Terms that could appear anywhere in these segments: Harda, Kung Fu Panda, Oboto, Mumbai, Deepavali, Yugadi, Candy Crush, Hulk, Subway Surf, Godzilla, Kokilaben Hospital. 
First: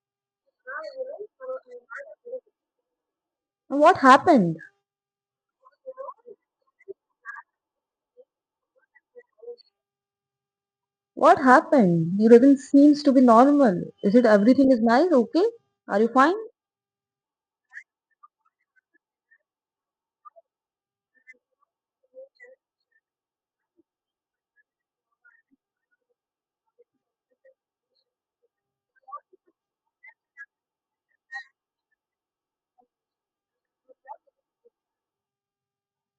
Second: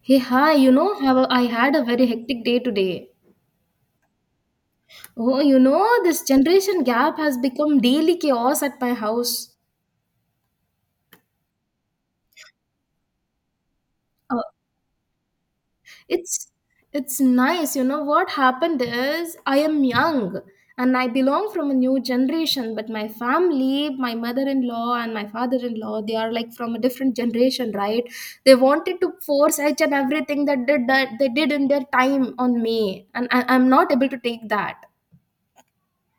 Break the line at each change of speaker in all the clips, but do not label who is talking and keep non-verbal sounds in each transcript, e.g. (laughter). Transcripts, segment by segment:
Hey, hi, you know, have a, I had a very hectic day today.
What happened?
Oh, you know, this generation gap has become daily chaos at my house.
What happened? He doesn't seems to be normal. Is it
Uh,
everything is nice? Okay? Are you fine?
it's it's nice, you know. What happened is I am young and I belong from a new generation, but my family, my mother-in-law and my father-in-law, they are like from a different generation, right? They wanted to force each and everything that did that they did in their time on me, and I'm not able to take that.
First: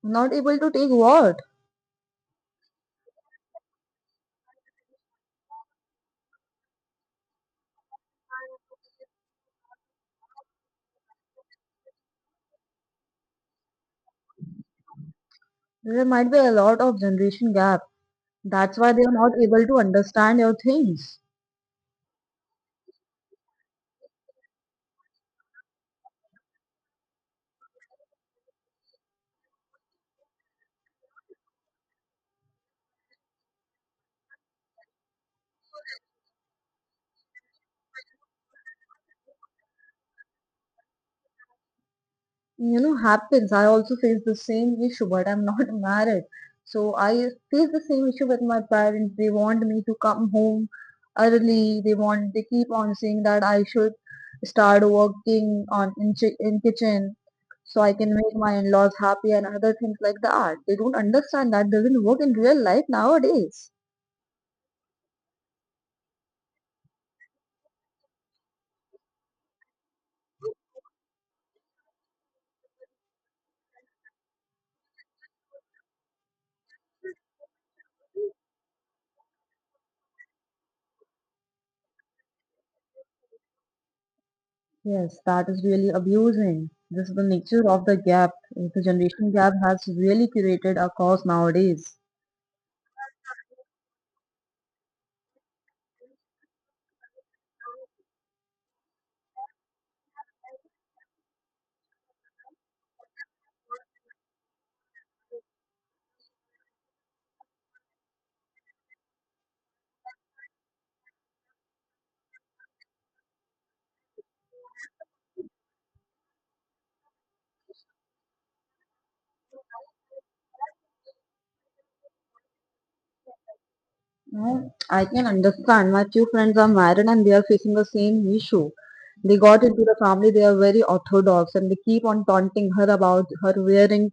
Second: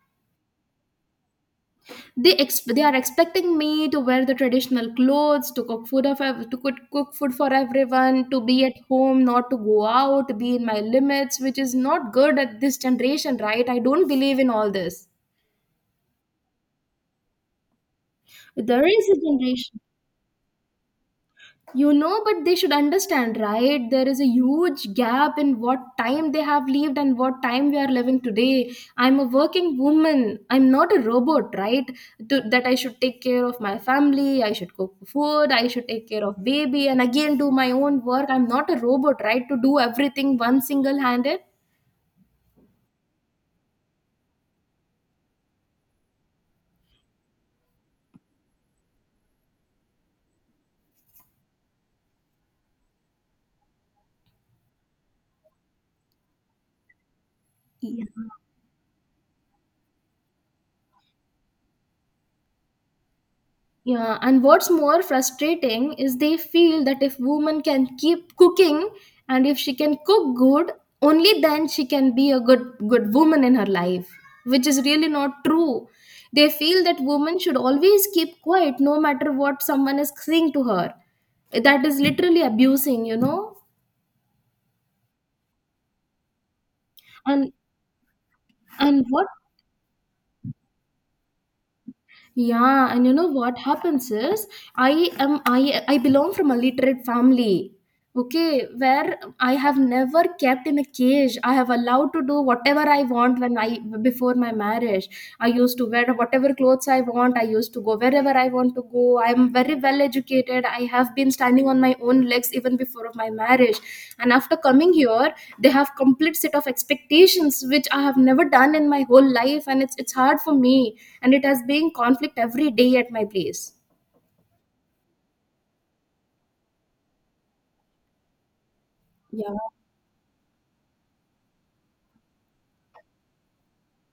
Not able to take what?
They are expecting me to wear the traditional clothes to cook food to cook, cook food for everyone, to be at home, not to go out, to be in my limits, which is not good at this generation, right? I don't believe in all this.
There might be a lot of generation gap. That's
There
why they
is
are
a
not able
generation,
to understand your things.
you know, but they should understand, right? There is a huge gap in what time they have lived and what time we are living today. I'm a working woman, I'm not a robot, right? That I should take care of my family, I should cook food, I should take care of baby and again do my own work. I'm not a robot, right, to do everything one single handed.
You know happens, I also face the same issue, but I'm not (laughs) married, so I face the same issue with my parents. They want me to come home early. They want, they keep on saying that I should start working on in kitchen so I can make my in-laws happy and other things like that. They don't understand that doesn't work in real life nowadays.
Yeah, and what's more frustrating is they feel that if woman can keep cooking and if she can cook good, only then she can be a good woman in her life, which is really not true. They feel that women should always keep quiet no matter what someone is saying to her. That is literally abusing, you know?
Yes, that is really abusing. This is the
And
nature of the gap. The
and what
generation gap has really created a cause nowadays.
Yeah, and you know what happens is I am I belong from a literate family. Okay, where I have never kept in a cage. I have allowed to do whatever I want when I, before my marriage. I used to wear whatever clothes I want. I used to go wherever I want to go. I am very well educated. I have been standing on my own legs even before of my marriage. And after coming here, they have complete set of expectations which I have never done in my whole life, and it's hard for me. And it has been conflict every day at my place.
No, I can understand. My two friends are married and they are facing the same issue. They
Yeah,
got into the family, they are very orthodox and they keep on taunting her about her wearing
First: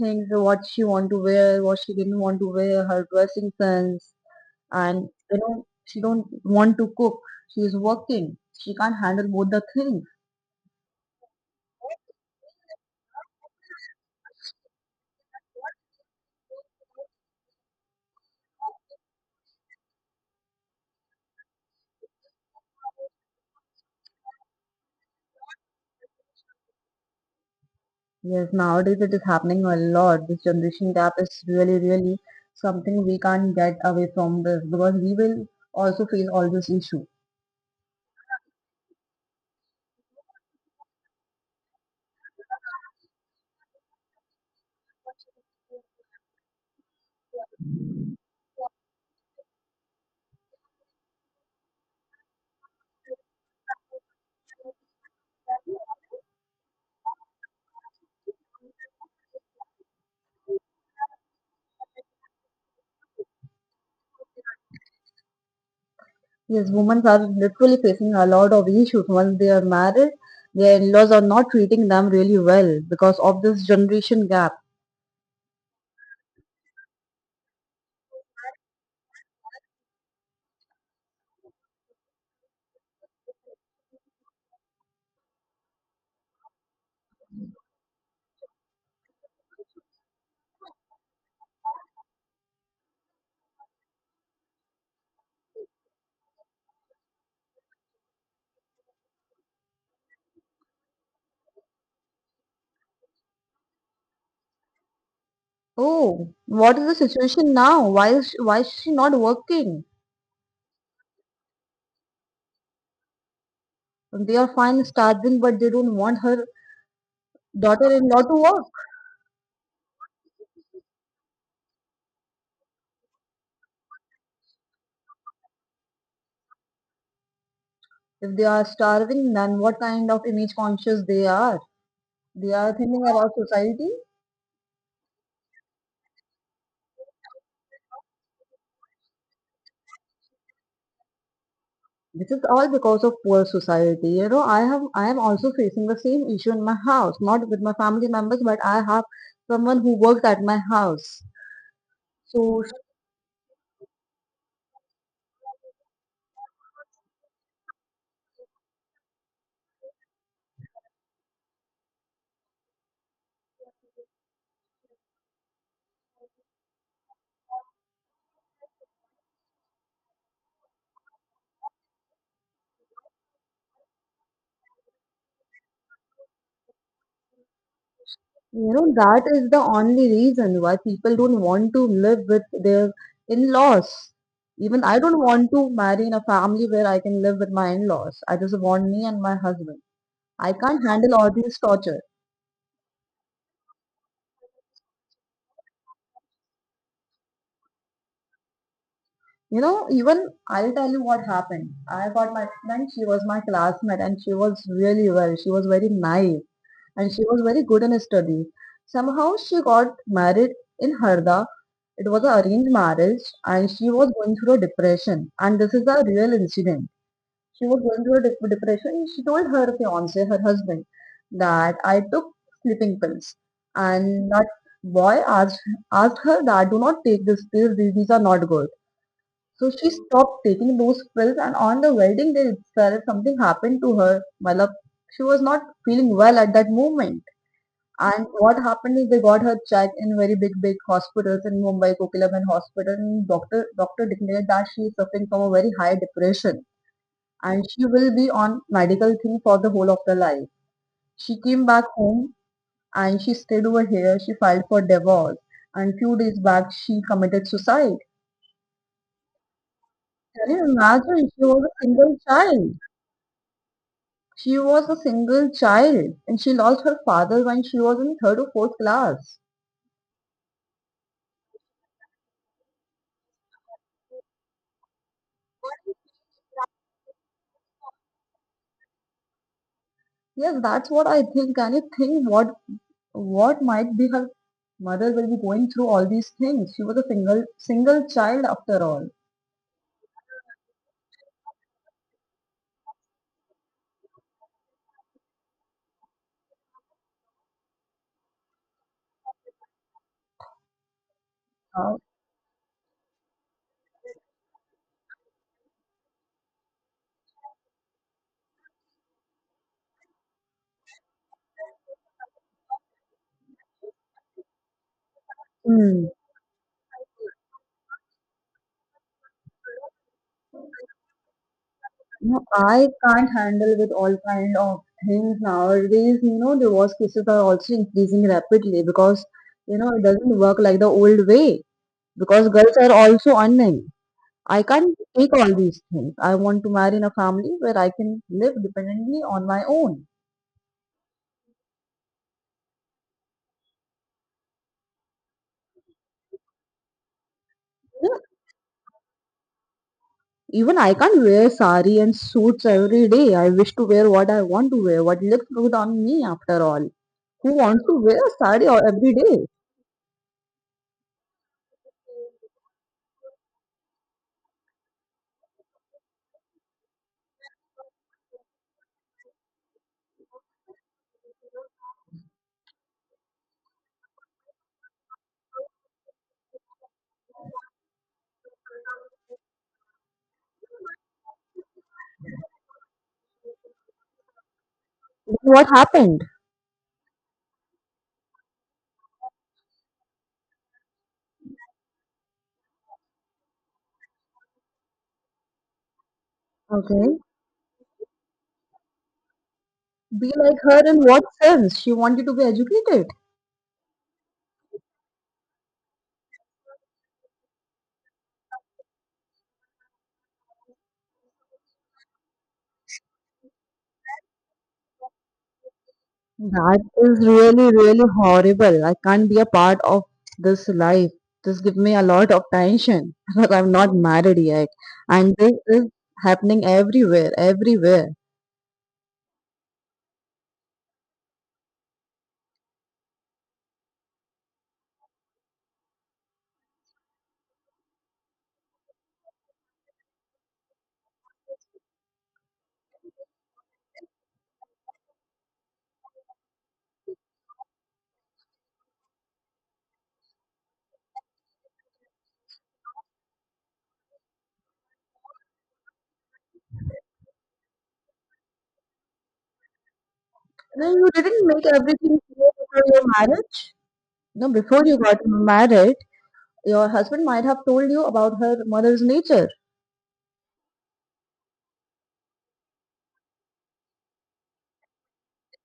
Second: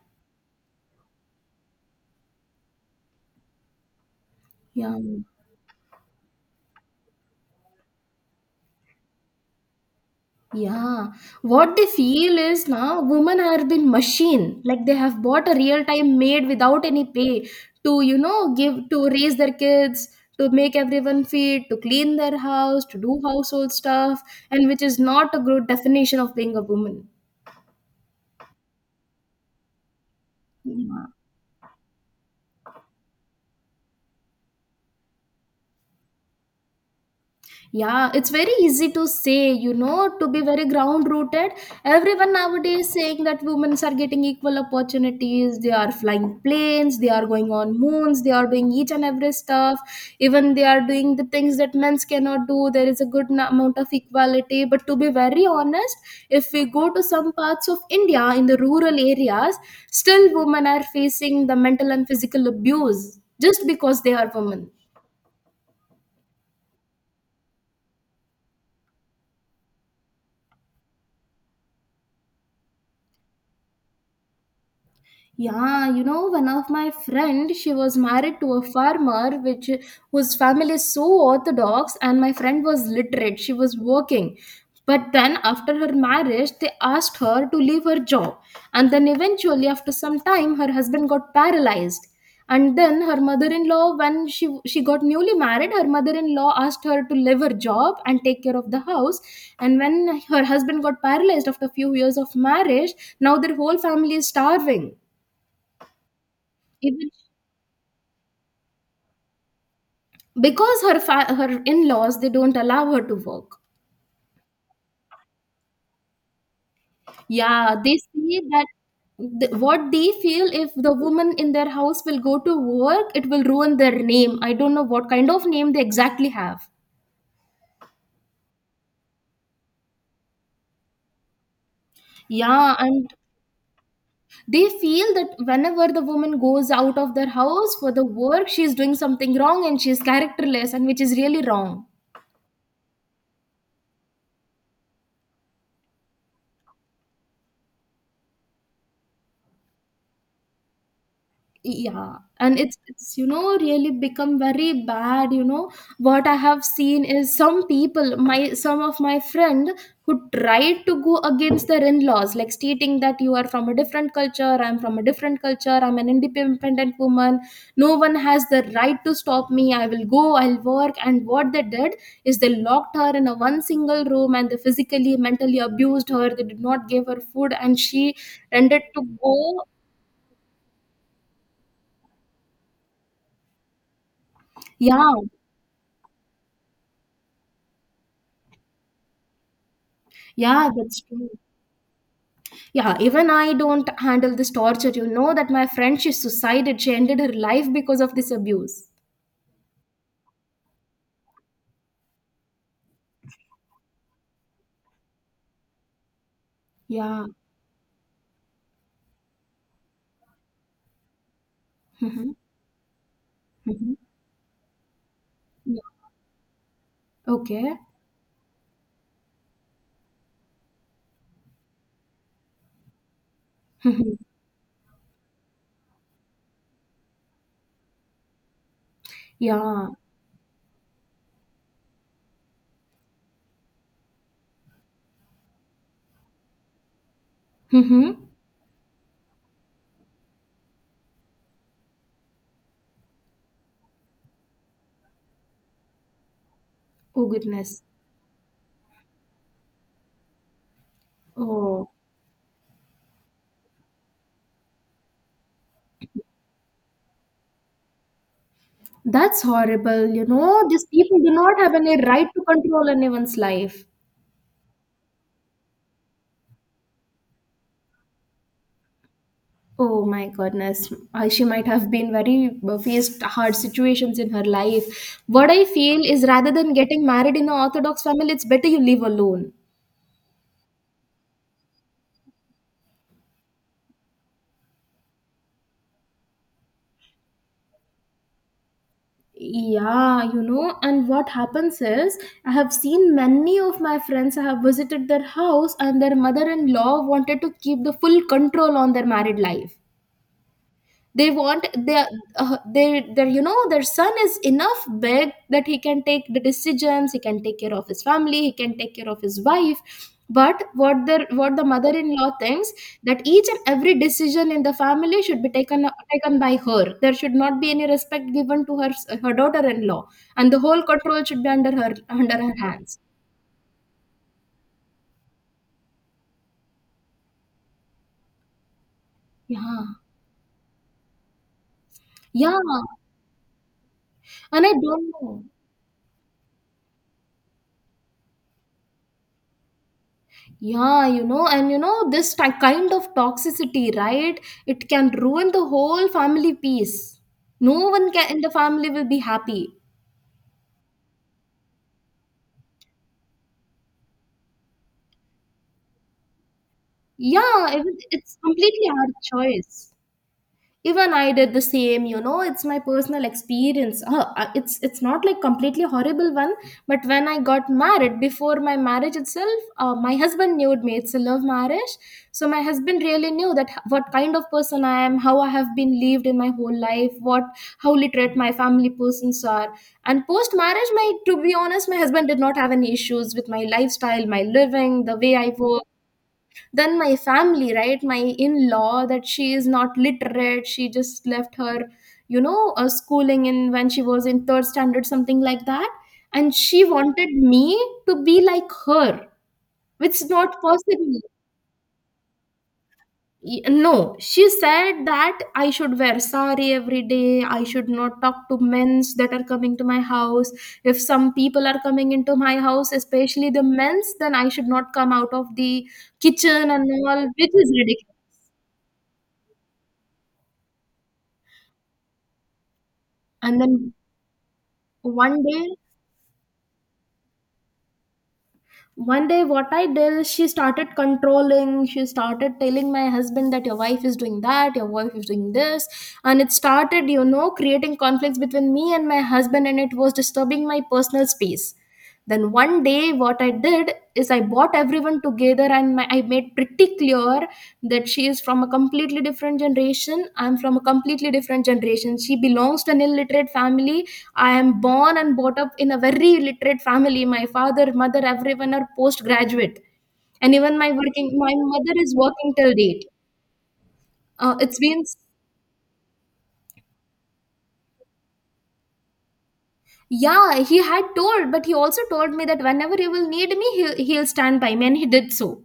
things, what she want to wear, what she didn't want to wear, her dressing sense.
yeah.
And you know, she don't want to cook. She is working. She can't handle both the things.
Yeah, what they feel is now women are been machine, like they have bought a real time maid without any pay to, you know, give to raise their kids, to make everyone feed, to clean their house, to do household stuff, and which is not a good definition of being a woman.
Yes, nowadays it is happening a lot. This generation
Yeah.
gap is really, really something we can't get away from, this because we will also face all this issue.
Yeah, it's very easy to say, you know, to be very ground rooted. Everyone nowadays saying that women are getting equal opportunities, they are flying planes, they are going on moons, they are doing each and every stuff. Even they are doing the things that men cannot do. There is a good amount of equality. But to be very honest, if we go to some parts of India in the rural areas, still women are facing the mental and physical abuse just because they are women.
Yes, women are literally facing a lot of issues once they are married. Their in-laws are not treating them really well because of this generation gap.
Yeah, you know, one of my friend, she was married to a farmer which whose family is so orthodox and my friend was literate. She was working. But then after her marriage, they asked her to leave her job. And then eventually after some time her husband got paralyzed. And then her mother-in-law, when she got newly married, her mother-in-law asked her to leave her job and take care of the house. And when her husband got paralyzed after a few years of marriage, now their whole family is starving
Oh, what is the
even
situation now? Why is she not working?
because her in-laws they don't allow her to work.
They are fine starving, but they don't want her
Yeah, they
daughter-in-law to
see that
work.
what they feel, if the woman in their house will go to work, it will ruin their name. I don't know what kind of name they exactly have.
If they are starving, then what kind of image conscious they are? They are
Yeah,
thinking
and
about society.
they feel that whenever the woman goes out of their house for the work, she's doing something wrong and she's characterless, and which is really wrong.
This is all because of poor society. You know, I am also facing the same issue in my house, not with my family members, but I have someone who works at my house.
Yeah, and
So
it's you know really become very bad. You know what I have seen is some people, my some of my friend who tried to go against their in-laws, like stating that you are from a different culture, I'm from a different culture, I'm an independent woman. No one has the right to stop me. I will go, I'll work. And what they did is they locked her in a one single room and they physically, mentally abused her. They did not give her food, and she
you
ended
know,
to
that is the
go.
only reason why people don't want to live with their in-laws. Even I
Yeah.
don't want to marry in a family where I can live with my in-laws. I just want me and my husband. I
Yeah,
can't
that's
handle
true.
all these torture.
Yeah, even I don't handle this torture. You know that my friend, she suicided. She ended her life because of this abuse.
You know, even I'll tell you what happened. I got my friend, she was my classmate, and she was really well. She was very naive and she
Yeah.
was very good in her study. Somehow she got married in Harda. It was
Mm-hmm.
an arranged marriage and she
Mm-hmm.
was going through a depression. And this
Yeah.
is a real incident. She
Okay.
was going through a depression. She told her fiance, her husband, that I took sleeping pills.
Mm-hmm.
And that boy asked her that do not take these pills, these are not good. So
Yeah.
she stopped taking those pills, and on the wedding day itself, something happened to her. Malab, she was not feeling well at that moment.
Mm-hmm.
And what happened is they got her checked in very big, big hospitals in Mumbai, Kokilaban Hospital, and doctor declared that she is suffering from a very high depression,
Oh,
and
goodness.
she will be on medical thing for the whole of her life. She came back
Oh,
home and she stayed over here. She filed for divorce, and few days back she committed suicide.
that's horrible. You
Can you
know, these people
imagine?
do
She
not
was
have
a
any
single
right to
child.
control anyone's life.
She was a single child and she lost her father when she was in third or fourth class.
Oh my goodness. She might have been very faced hard situations in her life. What I feel is rather than getting married in an Orthodox family, it's better you live alone.
Yes, that's what I think. Can you think what might be her mother will be going through all these things? She was a single single child after all.
Yeah, you know, and what happens is I have seen many of my friends, I have visited their house, and their mother in law wanted to keep the full control on their married life. They want
Uh,
their their you know their son is enough big that he can take the decisions, he can take care of his family, he can take care of his wife, but what the mother-in-law thinks, that each and every decision in the family should be taken
hmm.
taken by her, there should not be any respect given to her, her daughter-in-law, and the whole control should be under
No,
her
I
hands.
can't handle with all kind of things nowadays. You know, divorce cases are also increasing rapidly because you
Yeah.
know it doesn't work like the old way, because
Yeah,
girls are also earning. I
and I
can't
don't
take
know.
all these things. I want to marry in a family where I can live dependently on my own.
Yeah, you know, and you know, this kind of toxicity, right? It can ruin the whole family peace. No one can, in the family will be happy.
Even I can't wear sari and suits every day. I wish to wear what I want to wear, what looks good on me after all. Who
Yeah,
wants
it,
to wear
it's
sari
completely our
every day?
choice. Even I did the same, you know, it's my personal experience. It's not like completely horrible one, but when I got married, before my marriage itself, my husband knew me, it's a love marriage. So my husband really knew that what kind of person I am, how I have been lived in my whole life, what, how literate my family persons are. And post marriage, my, to be honest, my husband did not have any issues with my lifestyle, my living, the way I
What
work.
happened?
Then my family, right, my in-law, that she is not literate, she just left her, you know, schooling in when she was in third standard, something like that, and she
Okay.
wanted me to be like her, which is
Be like
not
her in
possible.
what sense? She wanted to be educated.
No she said that I should wear sari every day, I should not talk to men's that are coming to my house, if some people are coming into my house, especially the men's, then I should not come out of the kitchen
That
and all,
is
which is
really, really
ridiculous.
horrible. I can't be a part of this life. This give me a lot of tension (laughs) because
And
I'm
then
not married yet. And
one
this
day
is happening everywhere, everywhere.
one day what I did is, she started controlling, she started telling my husband that your wife is doing that, your wife is doing this, and it started, you know, creating conflicts between me and my husband, and it was disturbing my personal space. Then one day what I did is, I brought everyone together and my, I made pretty clear that she is from a completely different generation. I'm from a completely different generation. She belongs to an illiterate family. I am born and brought up in a very illiterate family. My father, mother, everyone are postgraduate. And even my
Then you
working,
didn't
my
make
mother is
everything clear
working till
before your
date.
marriage. No,
It's
before you
been,
got married, your husband might have told you about her mother's nature.
yeah, he had told, but he also told me that whenever you will need me, he'll stand by me. And he did so.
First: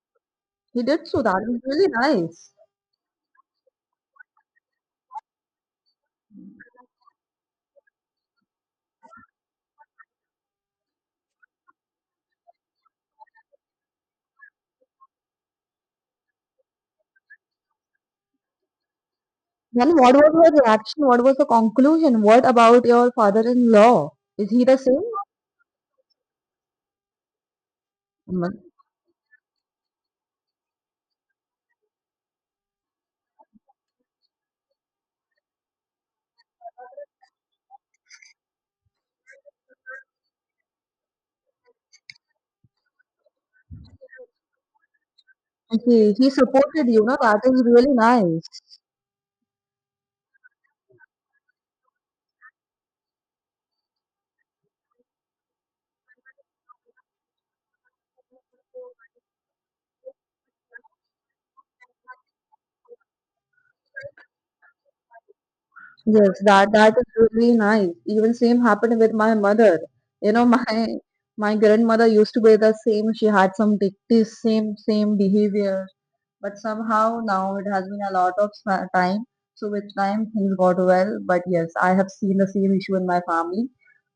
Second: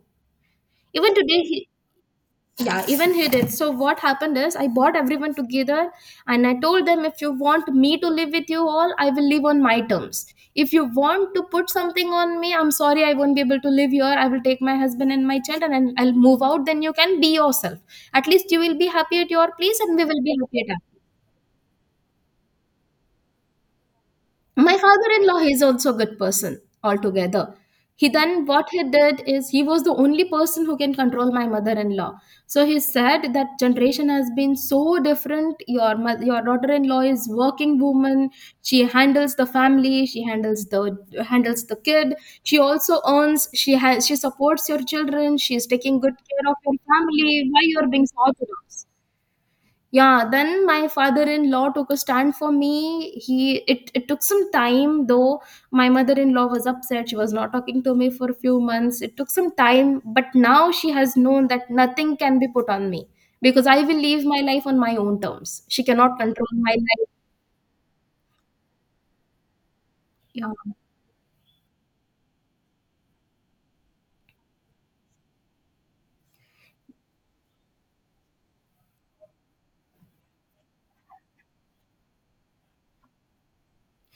He did
Even
so.
today,
That was
he,
really nice.
yeah even he did so. What happened is I brought everyone together and I told them, if you want me to live with you all, I will live on my terms. If you want to put something on me, I'm sorry, I won't be able to live here, I will take my husband and my children and I'll move out, then you can be yourself. At least you will be happy at your place
Then
and we
what
will
was
be
her
happy at ours.
reaction? What was the conclusion? What about your father-in-law? Is he
My
the same?
father-in-law is also a good person altogether. He, then what he did is, he was the only person who can control my mother-in-law. So he said that generation has been so different, your your daughter-in-law is working woman, she handles the family, she handles the, handles the kid, she also earns, she has, she supports your children, she is taking good
He
care of your
supported you, know,
family,
that is
why you're
really
being so
nice.
orthodox. Yeah, then my father-in-law took a stand for me. He it, it took some time though. My mother-in-law was upset. She was not talking to me for a few months. It took some time, but now she has known that nothing can be put on me because I will live my life on my own terms. She cannot
Yes,
control
that
my
that
life.
is really nice. Even same happened with my mother. You know,
Yeah,
(laughs) my grandmother used to be the same. She had some dictates, same same behavior, but somehow now it has been a lot of time. So with time things got well. But yes, I have seen the same issue in my family,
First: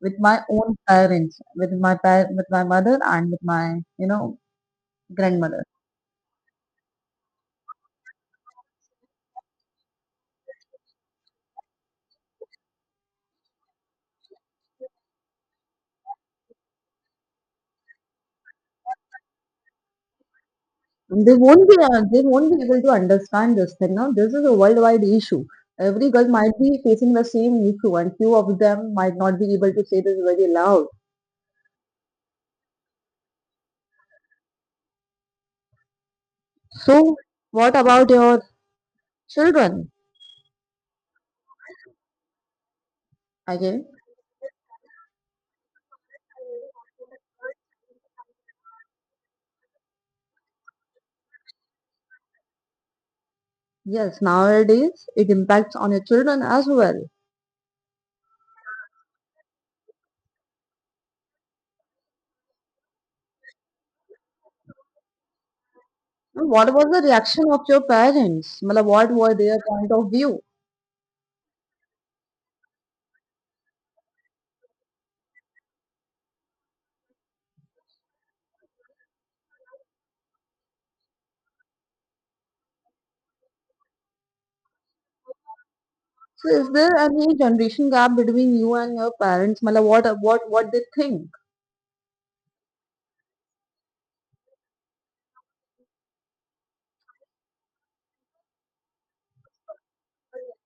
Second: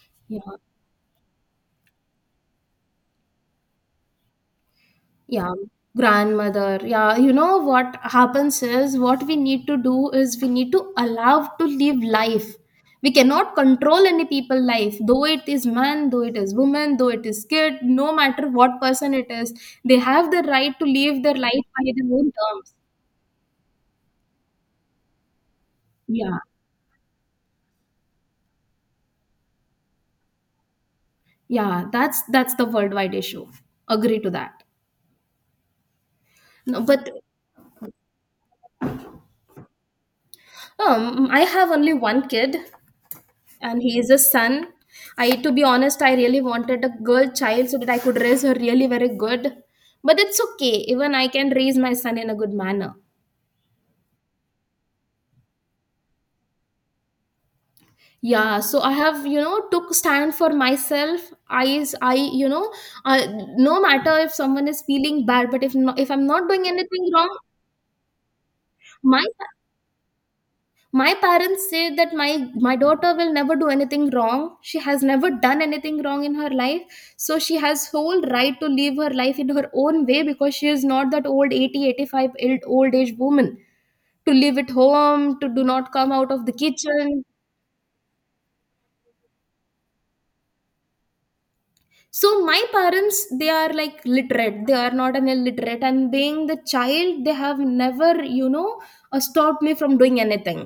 with my
yeah.
own parents, with my with my mother and with my you know
Yeah,
grandmother.
grandmother. Yeah, you know what happens is, what we need to do is we need to allow to live life. We cannot control any people life, though it is man, though it is woman, though it is kid, no matter what person it is, they have the right to live their life by their
They
own
won't be
terms.
able to understand this thing now. This is a worldwide issue. Every girl
Yeah,
might be facing the same issue, and few of them might not be able to say this very loud.
yeah, that's the worldwide issue. Agree to that. No, but
So, what about your children?
I have only one kid, and
Again,
he is a son. I, to be honest, I really wanted a girl child so that I could raise her really very good, but it's okay, even I can raise my son in a good manner.
yes, nowadays it impacts on your children as well.
Yeah, so I have, you know, took stand for myself. I you know, uh, no matter if someone is feeling bad, but if no, if I'm not
And
doing
what was the
anything wrong.
reaction of your parents? Matlab, what
my
were their point of view?
my parents say that my daughter will never do anything wrong, she has never done anything wrong in her life, so she has whole right to live her life in her own way because she is not that old 80, 85 old old age woman to live at home, to do not come out of
So,
the
is there
kitchen.
any generation gap between you and your parents? Matlab, what what they think?
So my parents, they are like literate, they are not an illiterate, and being the child, they have never, you know, stopped me from doing anything.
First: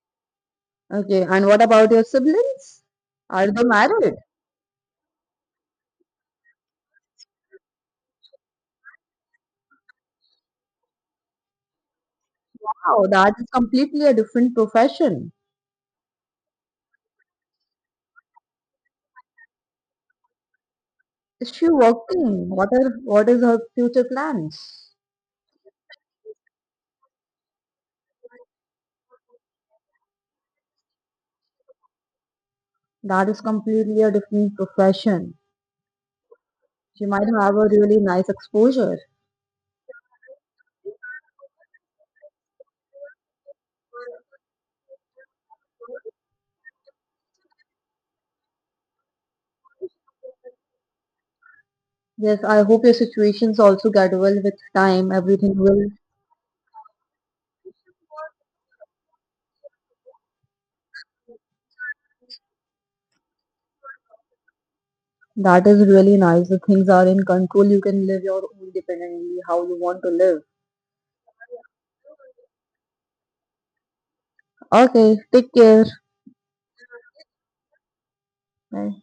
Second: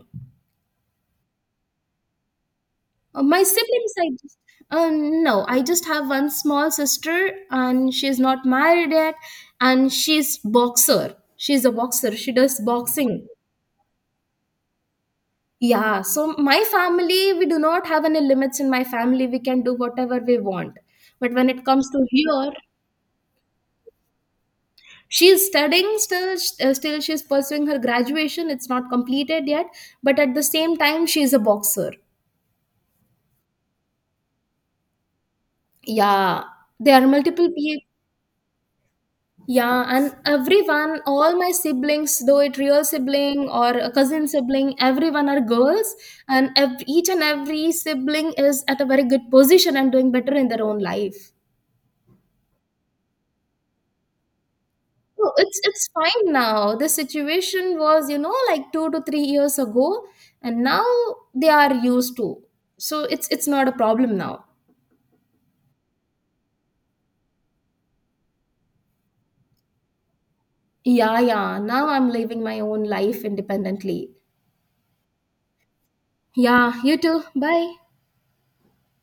Okay, and what about your siblings?
My
Are they
siblings, I
married?
just, no, I just have one small sister, and she's not married yet, and she's boxer. She's a boxer. She does
Wow,
boxing.
that is completely a different profession.
Yeah. So my family, we do not have any limits in my family. We can do whatever we want. But when
Is
it
she
comes to
working?
here,
What are what is her future plans?
she's studying still. Still, she's pursuing her graduation. It's not completed yet. But at the same time, she's a boxer.
That is completely a different profession.
Yeah. There are
She might
multiple
have a
people.
really nice exposure.
Yeah, and everyone, all my siblings, though it real sibling or a cousin sibling, everyone are girls, and each and every sibling is at a very good position and doing better in their own life.
Yes, I hope your situations also get well with time.
So
Everything
it's
will.
fine now. The situation was, you know, like 2 to 3 years ago, and now they are used to. So it's not a problem now.
That is really nice. The things are in control. You can live your own dependently how you want to live.
Yeah, yeah. Now I'm living my own life independently.
Okay, take care.
Yeah, you too. Bye.
Bye.